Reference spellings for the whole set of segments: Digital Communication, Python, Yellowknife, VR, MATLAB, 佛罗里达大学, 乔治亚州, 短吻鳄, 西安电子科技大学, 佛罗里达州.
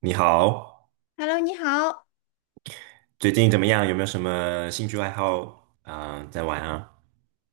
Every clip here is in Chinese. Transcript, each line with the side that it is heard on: right: 你好，
left: Hello，你好。
right: 最近怎么样？有没有什么兴趣爱好啊、在玩啊？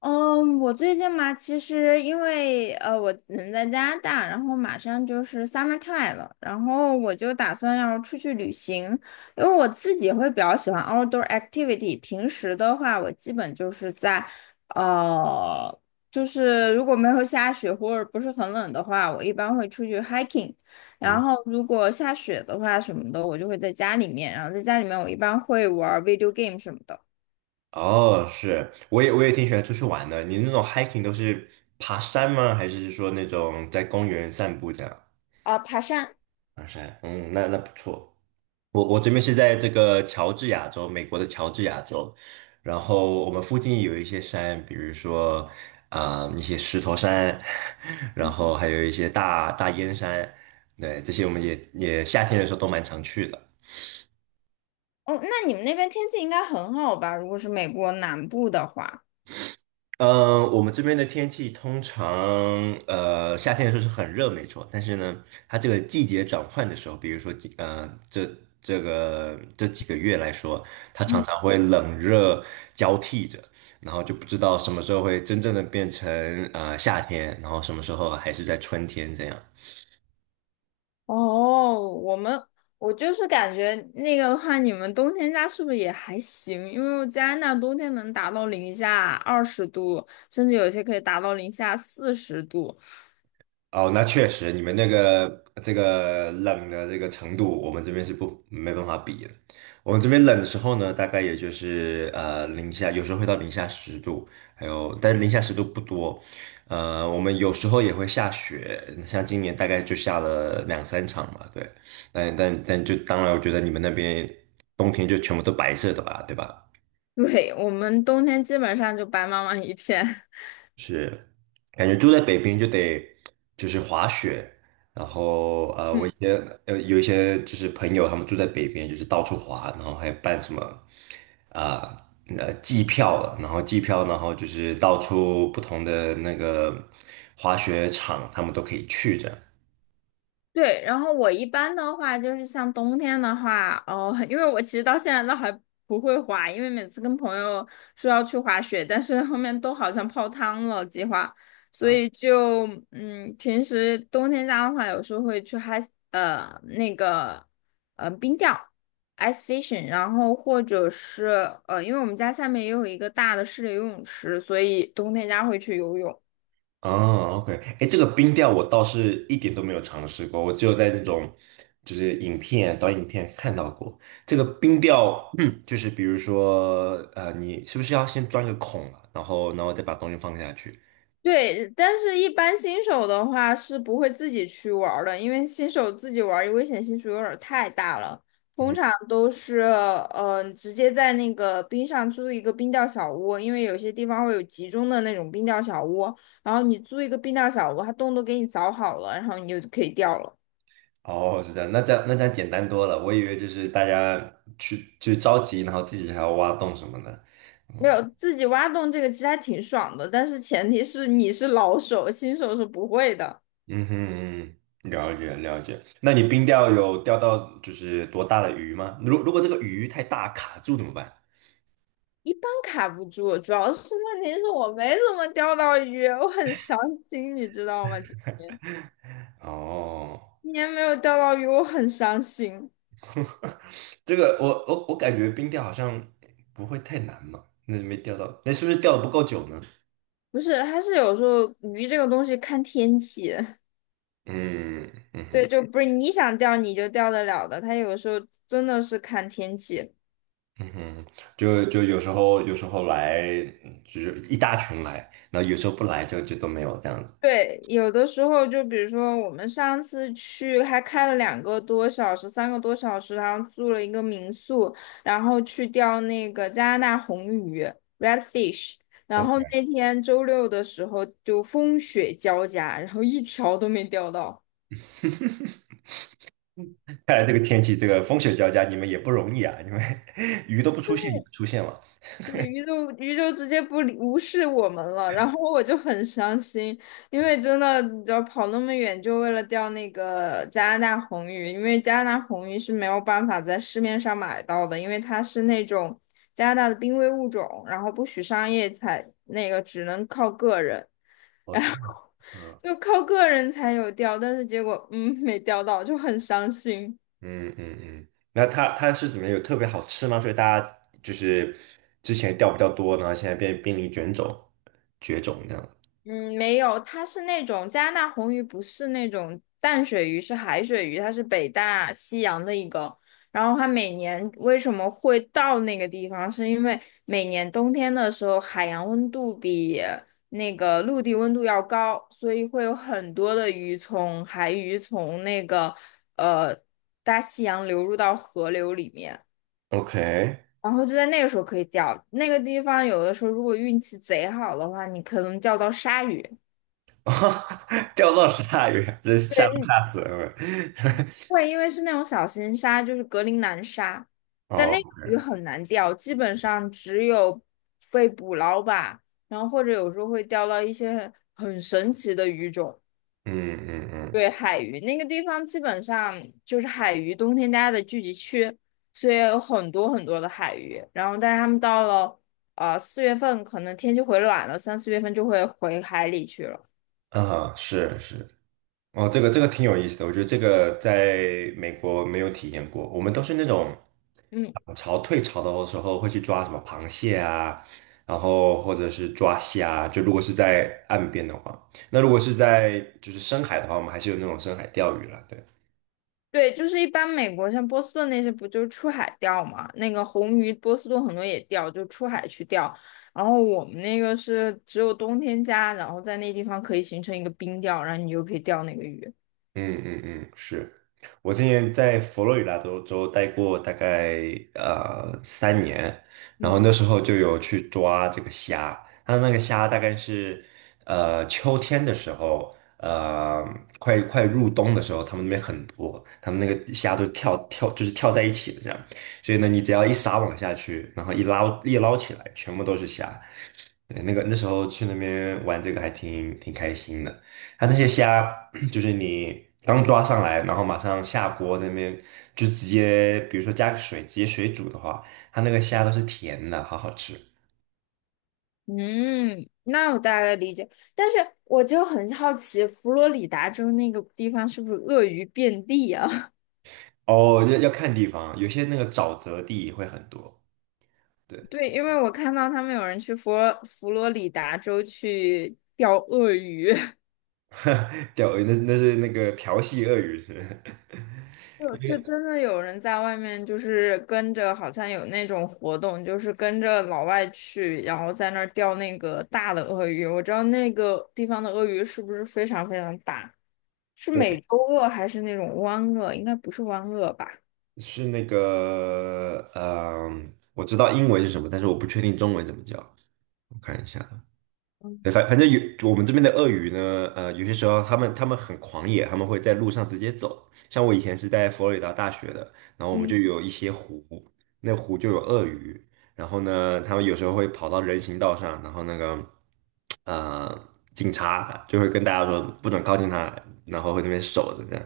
left: 嗯，我最近嘛，其实因为我人在加拿大，然后马上就是 summertime 了，然后我就打算要出去旅行，因为我自己会比较喜欢 outdoor activity。平时的话，我基本就是在呃，就是如果没有下雪或者不是很冷的话，我一般会出去 hiking。然
right: 嗯，
left: 后如果下雪的话什么的，我就会在家里面，然后在家里面我一般会玩 video game 什么的。
right: 哦，是，我也挺喜欢出去玩的。你那种 hiking 都是爬山吗？还是说那种在公园散步这样？
left: 啊，爬山。
right: 爬山，嗯，那不错。我这边是在这个乔治亚州，美国的乔治亚州，然后我们附近有一些山，比如说一些石头山，然后还有一些大大烟山，对，这些我们也夏天的时候都蛮常去的。
left: 哦，那你们那边天气应该很好吧？如果是美国南部的话。
right: 嗯，我们这边的天气通常，夏天的时候是很热，没错。但是呢，它这个季节转换的时候，比如说几，呃，这这个这几个月来说，它常
left: 嗯。
right: 常会冷热交替着，然后就不知道什么时候会真正的变成夏天，然后什么时候还是在春天这样。
left: 哦，我就是感觉那个的话，你们冬天家是不是也还行？因为加拿大冬天能达到零下20度，甚至有些可以达到零下40度。
right: 哦，那确实，你们那个这个冷的这个程度，我们这边是不没办法比的。我们这边冷的时候呢，大概也就是零下，有时候会到零下十度，但是零下十度不多。我们有时候也会下雪，像今年大概就下了2、3场嘛，对。但就当然，我觉得你们那边冬天就全部都白色的吧，对吧？
left: 对，我们冬天基本上就白茫茫一片。
right: 是，感觉住在北冰就得就是滑雪，然后我一 些呃有一些就是朋友他们住在北边，就是到处滑，然后还办什么啊季票了，然后季票，然后就是到处不同的那个滑雪场，他们都可以去这样。
left: 对，然后我一般的话就是像冬天的话，哦，因为我其实到现在都还不会滑，因为每次跟朋友说要去滑雪，但是后面都好像泡汤了计划，所以就平时冬天家的话，有时候会去 ice 那个冰钓 ice fishing，然后或者是因为我们家下面也有一个大的室内游泳池，所以冬天家会去游泳。
right: 哦，OK，哎，这个冰钓我倒是一点都没有尝试过，我只有在那种就是影片、短影片看到过这个冰钓，嗯，就是比如说，你是不是要先钻个孔啊，然后再把东西放下去？
left: 对，但是一般新手的话是不会自己去玩儿的，因为新手自己玩儿危险系数有点儿太大了。通
right: 嗯，
left: 常都是直接在那个冰上租一个冰钓小屋，因为有些地方会有集中的那种冰钓小屋，然后你租一个冰钓小屋，它洞都给你凿好了，然后你就可以钓了。
right: 哦，是这样，那这样简单多了，我以为就是大家去就着急，然后自己还要挖洞什么的。
left: 没
right: 嗯
left: 有，自己挖洞这个其实还挺爽的，但是前提是你是老手，新手是不会的。
right: 嗯哼，嗯了解了解。那你冰钓有钓到就是多大的鱼吗？如果这个鱼太大卡住怎么办？
left: 一般卡不住，主要是问题是我没怎么钓到鱼，我很伤心，你知道吗？
right: 哦，
left: 今年没有钓到鱼，我很伤心。
right: 这个我感觉冰钓好像不会太难嘛，那没钓到，那是不是钓的不够久呢？
left: 不是，它是有时候鱼这个东西看天气，
right: 嗯嗯
left: 对，
right: 哼
left: 就不是你想钓你就钓得了的，它有时候真的是看天气。
right: 嗯哼，就有时候来，嗯就是一大群来，然后有时候不来就都没有这样子。
left: 对，有的时候就比如说我们上次去还开了2个多小时、3个多小时，然后住了一个民宿，然后去钓那个加拿大红鱼（ （redfish）。然后
right: OK，
left: 那天周六的时候就风雪交加，然后一条都没钓到。
right: 看来这个天气，这个风雪交加，你们也不容易啊，你们 鱼都不出现，你们出现了。
left: 对，鱼就鱼就直接不理无视我们了，然后我就很伤心，因为真的，你知道跑那么远就为了钓那个加拿大红鱼，因为加拿大红鱼是没有办法在市面上买到的，因为它是那种加拿大的濒危物种，然后不许商业采，那个只能靠个人，
right: 哦，真的，嗯。
left: 就靠个人才有钓，但是结果没钓到，就很伤心。
right: 嗯嗯嗯，那它是怎么有特别好吃吗？所以大家就是之前掉比较多，然后现在变濒临绝种，绝种这样。
left: 嗯，没有，它是那种加拿大红鱼，不是那种淡水鱼，是海水鱼，它是北大西洋的一个。然后它每年为什么会到那个地方，是因为每年冬天的时候，海洋温度比那个陆地温度要高，所以会有很多的鱼从海鱼从那个呃大西洋流入到河流里面。
right: OK，
left: 然后就在那个时候可以钓，那个地方有的时候如果运气贼好的话，你可能钓到鲨鱼。
right: 钓到十大鱼，这吓都吓死了。
left: 会，因为是那种小型鲨，就是格陵兰鲨，但
right: 哦，
left: 那个鱼很难钓，基本上只有被捕捞吧，然后或者有时候会钓到一些很神奇的鱼种。
right: 嗯嗯
left: 对，海鱼那个地方基本上就是海鱼冬天大家的聚集区，所以有很多很多的海鱼。然后，但是他们到了四月份，可能天气回暖了，3、4月份就会回海里去了。
right: 嗯，啊，是是，哦，这个挺有意思的，我觉得这个在美国没有体验过。我们都是那种
left: 嗯。
right: 涨潮退潮的时候会去抓什么螃蟹啊，然后或者是抓虾啊。就如果是在岸边的话，那如果是在就是深海的话，我们还是有那种深海钓鱼了。对。
left: 对，就是一般美国像波士顿那些不就是出海钓嘛？那个红鱼，波士顿很多也钓，就出海去钓。然后我们那个是只有冬天加，然后在那地方可以形成一个冰钓，然后你就可以钓那个鱼。
right: 嗯嗯嗯，是我之前在佛罗里达州待过大概3年，然后
left: 嗯。
right: 那时候就有去抓这个虾，它那个虾大概是秋天的时候，快入冬的时候，他们那边很多，他们那个虾都就是跳在一起的这样，所以呢，你只要一撒网下去，然后一捞一捞起来，全部都是虾，对，那时候去那边玩这个还挺开心的。它那些虾，就是你刚抓上来，然后马上下锅这边就直接，比如说加个水，直接水煮的话，它那个虾都是甜的，好好吃。
left: 嗯，那我大概理解。但是我就很好奇，佛罗里达州那个地方是不是鳄鱼遍地啊？
right: 哦，要看地方，有些那个沼泽地也会很多。对，
left: 对，因为我看到他们有人去佛罗里达州去钓鳄鱼。
right: 钓鱼那是那个调戏鳄鱼是不是，
left: 就
right: 因
left: 就
right: 为
left: 真的有人在外面，就是跟着，好像有那种活动，就是跟着老外去，然后在那儿钓那个大的鳄鱼。我知道那个地方的鳄鱼是不是非常非常大？是美
right: 对
left: 洲鳄还是那种湾鳄？应该不是湾鳄吧？
right: 是那个我知道英文是什么，但是我不确定中文怎么叫，我看一下。
left: 嗯。
right: 对，反正有我们这边的鳄鱼呢，有些时候他们很狂野，他们会在路上直接走。像我以前是在佛罗里达大学的，然后我们
left: 嗯，
right: 就有一些湖，那湖就有鳄鱼，然后呢，他们有时候会跑到人行道上，然后那个警察就会跟大家说不准靠近它，然后会那边守着这样。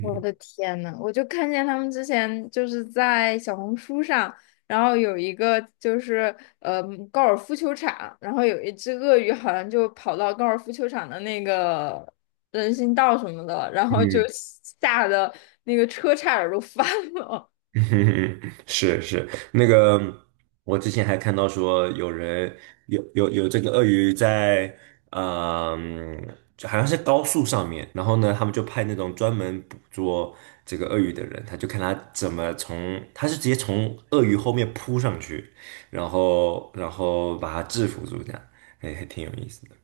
left: 我的天呐，我就看见他们之前就是在小红书上，然后有一个就是呃高尔夫球场，然后有一只鳄鱼好像就跑到高尔夫球场的那个人行道什么的，然后就吓得那个车差点儿都翻了。
right: 嗯是是，那个我之前还看到说有人有这个鳄鱼在，嗯，就好像是高速上面，然后呢，他们就派那种专门捕捉这个鳄鱼的人，他就看他怎么从，他是直接从鳄鱼后面扑上去，然后把它制服住，这样，还挺有意思的，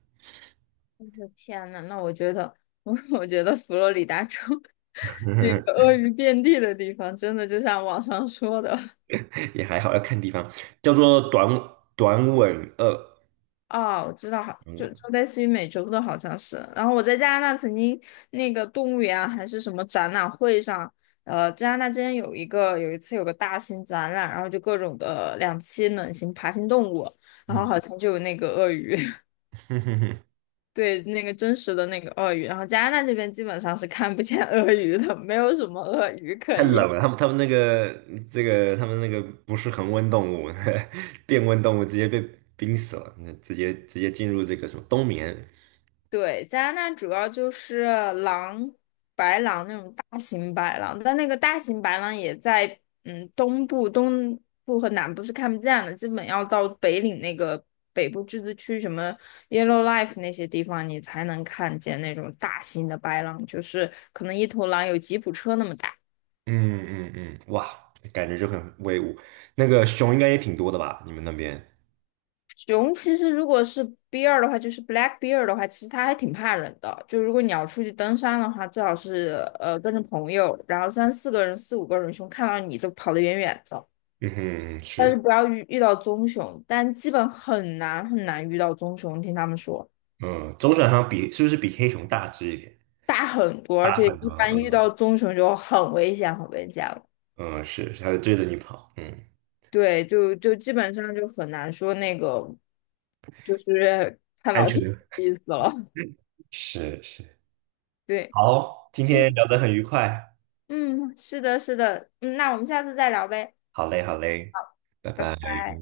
left: 我的天呐，那我我觉得佛罗里达州 这个鳄鱼遍地的地方，真的就像网上说的。
right: 也还好，要看地方，叫做短吻鳄，
left: 哦，我知道，好，
right: 短
left: 就
right: 吻，
left: 就类似于美洲的，好像是。然后我在加拿大曾经那个动物园啊还是什么展览会上，加拿大之前有一次有个大型展览，然后就各种的两栖冷型爬行动物，然后
right: 嗯。
left: 好像就有那个鳄鱼，对，那个真实的那个鳄鱼。然后加拿大这边基本上是看不见鳄鱼的，没有什么鳄鱼可
right: 太
left: 言。
right: 冷了，他们他们那个这个他们那个不是恒温动物，变温动物直接被冰死了，那直接进入这个什么冬眠。
left: 对，加拿大主要就是狼、白狼那种大型白狼，但那个大型白狼也在东部、东部和南部是看不见的，基本要到北领那个北部自治区什么 Yellowknife 那些地方，你才能看见那种大型的白狼，就是可能一头狼有吉普车那么大。
right: 嗯嗯嗯，哇，感觉就很威武。那个熊应该也挺多的吧？你们那边？
left: 熊其实如果是 bear 的话，就是 black bear 的话，其实它还挺怕人的。就如果你要出去登山的话，最好是跟着朋友，然后三四个人、四五个人熊看到你都跑得远远的。
right: 嗯哼，嗯
left: 但是
right: 是，
left: 不要遇到棕熊，但基本很难很难遇到棕熊，听他们说
right: 嗯，棕熊好像是不是比黑熊大只一点？
left: 大很多，而
right: 大
left: 且
right: 很多，
left: 一般遇
right: 嗯
left: 到棕熊就很危险，很危险了。
right: 嗯，是，它就追着你跑，嗯，
left: 对，就基本上就很难说那个，就是看
right: 安
left: 老
right: 全
left: 天
right: 的，
left: 的意思了。
right: 是是。
left: 对。
right: 好，今天聊得很愉快，
left: 嗯，是的，是的，嗯，那我们下次再聊呗，
right: 好嘞好嘞，拜
left: 拜
right: 拜。
left: 拜。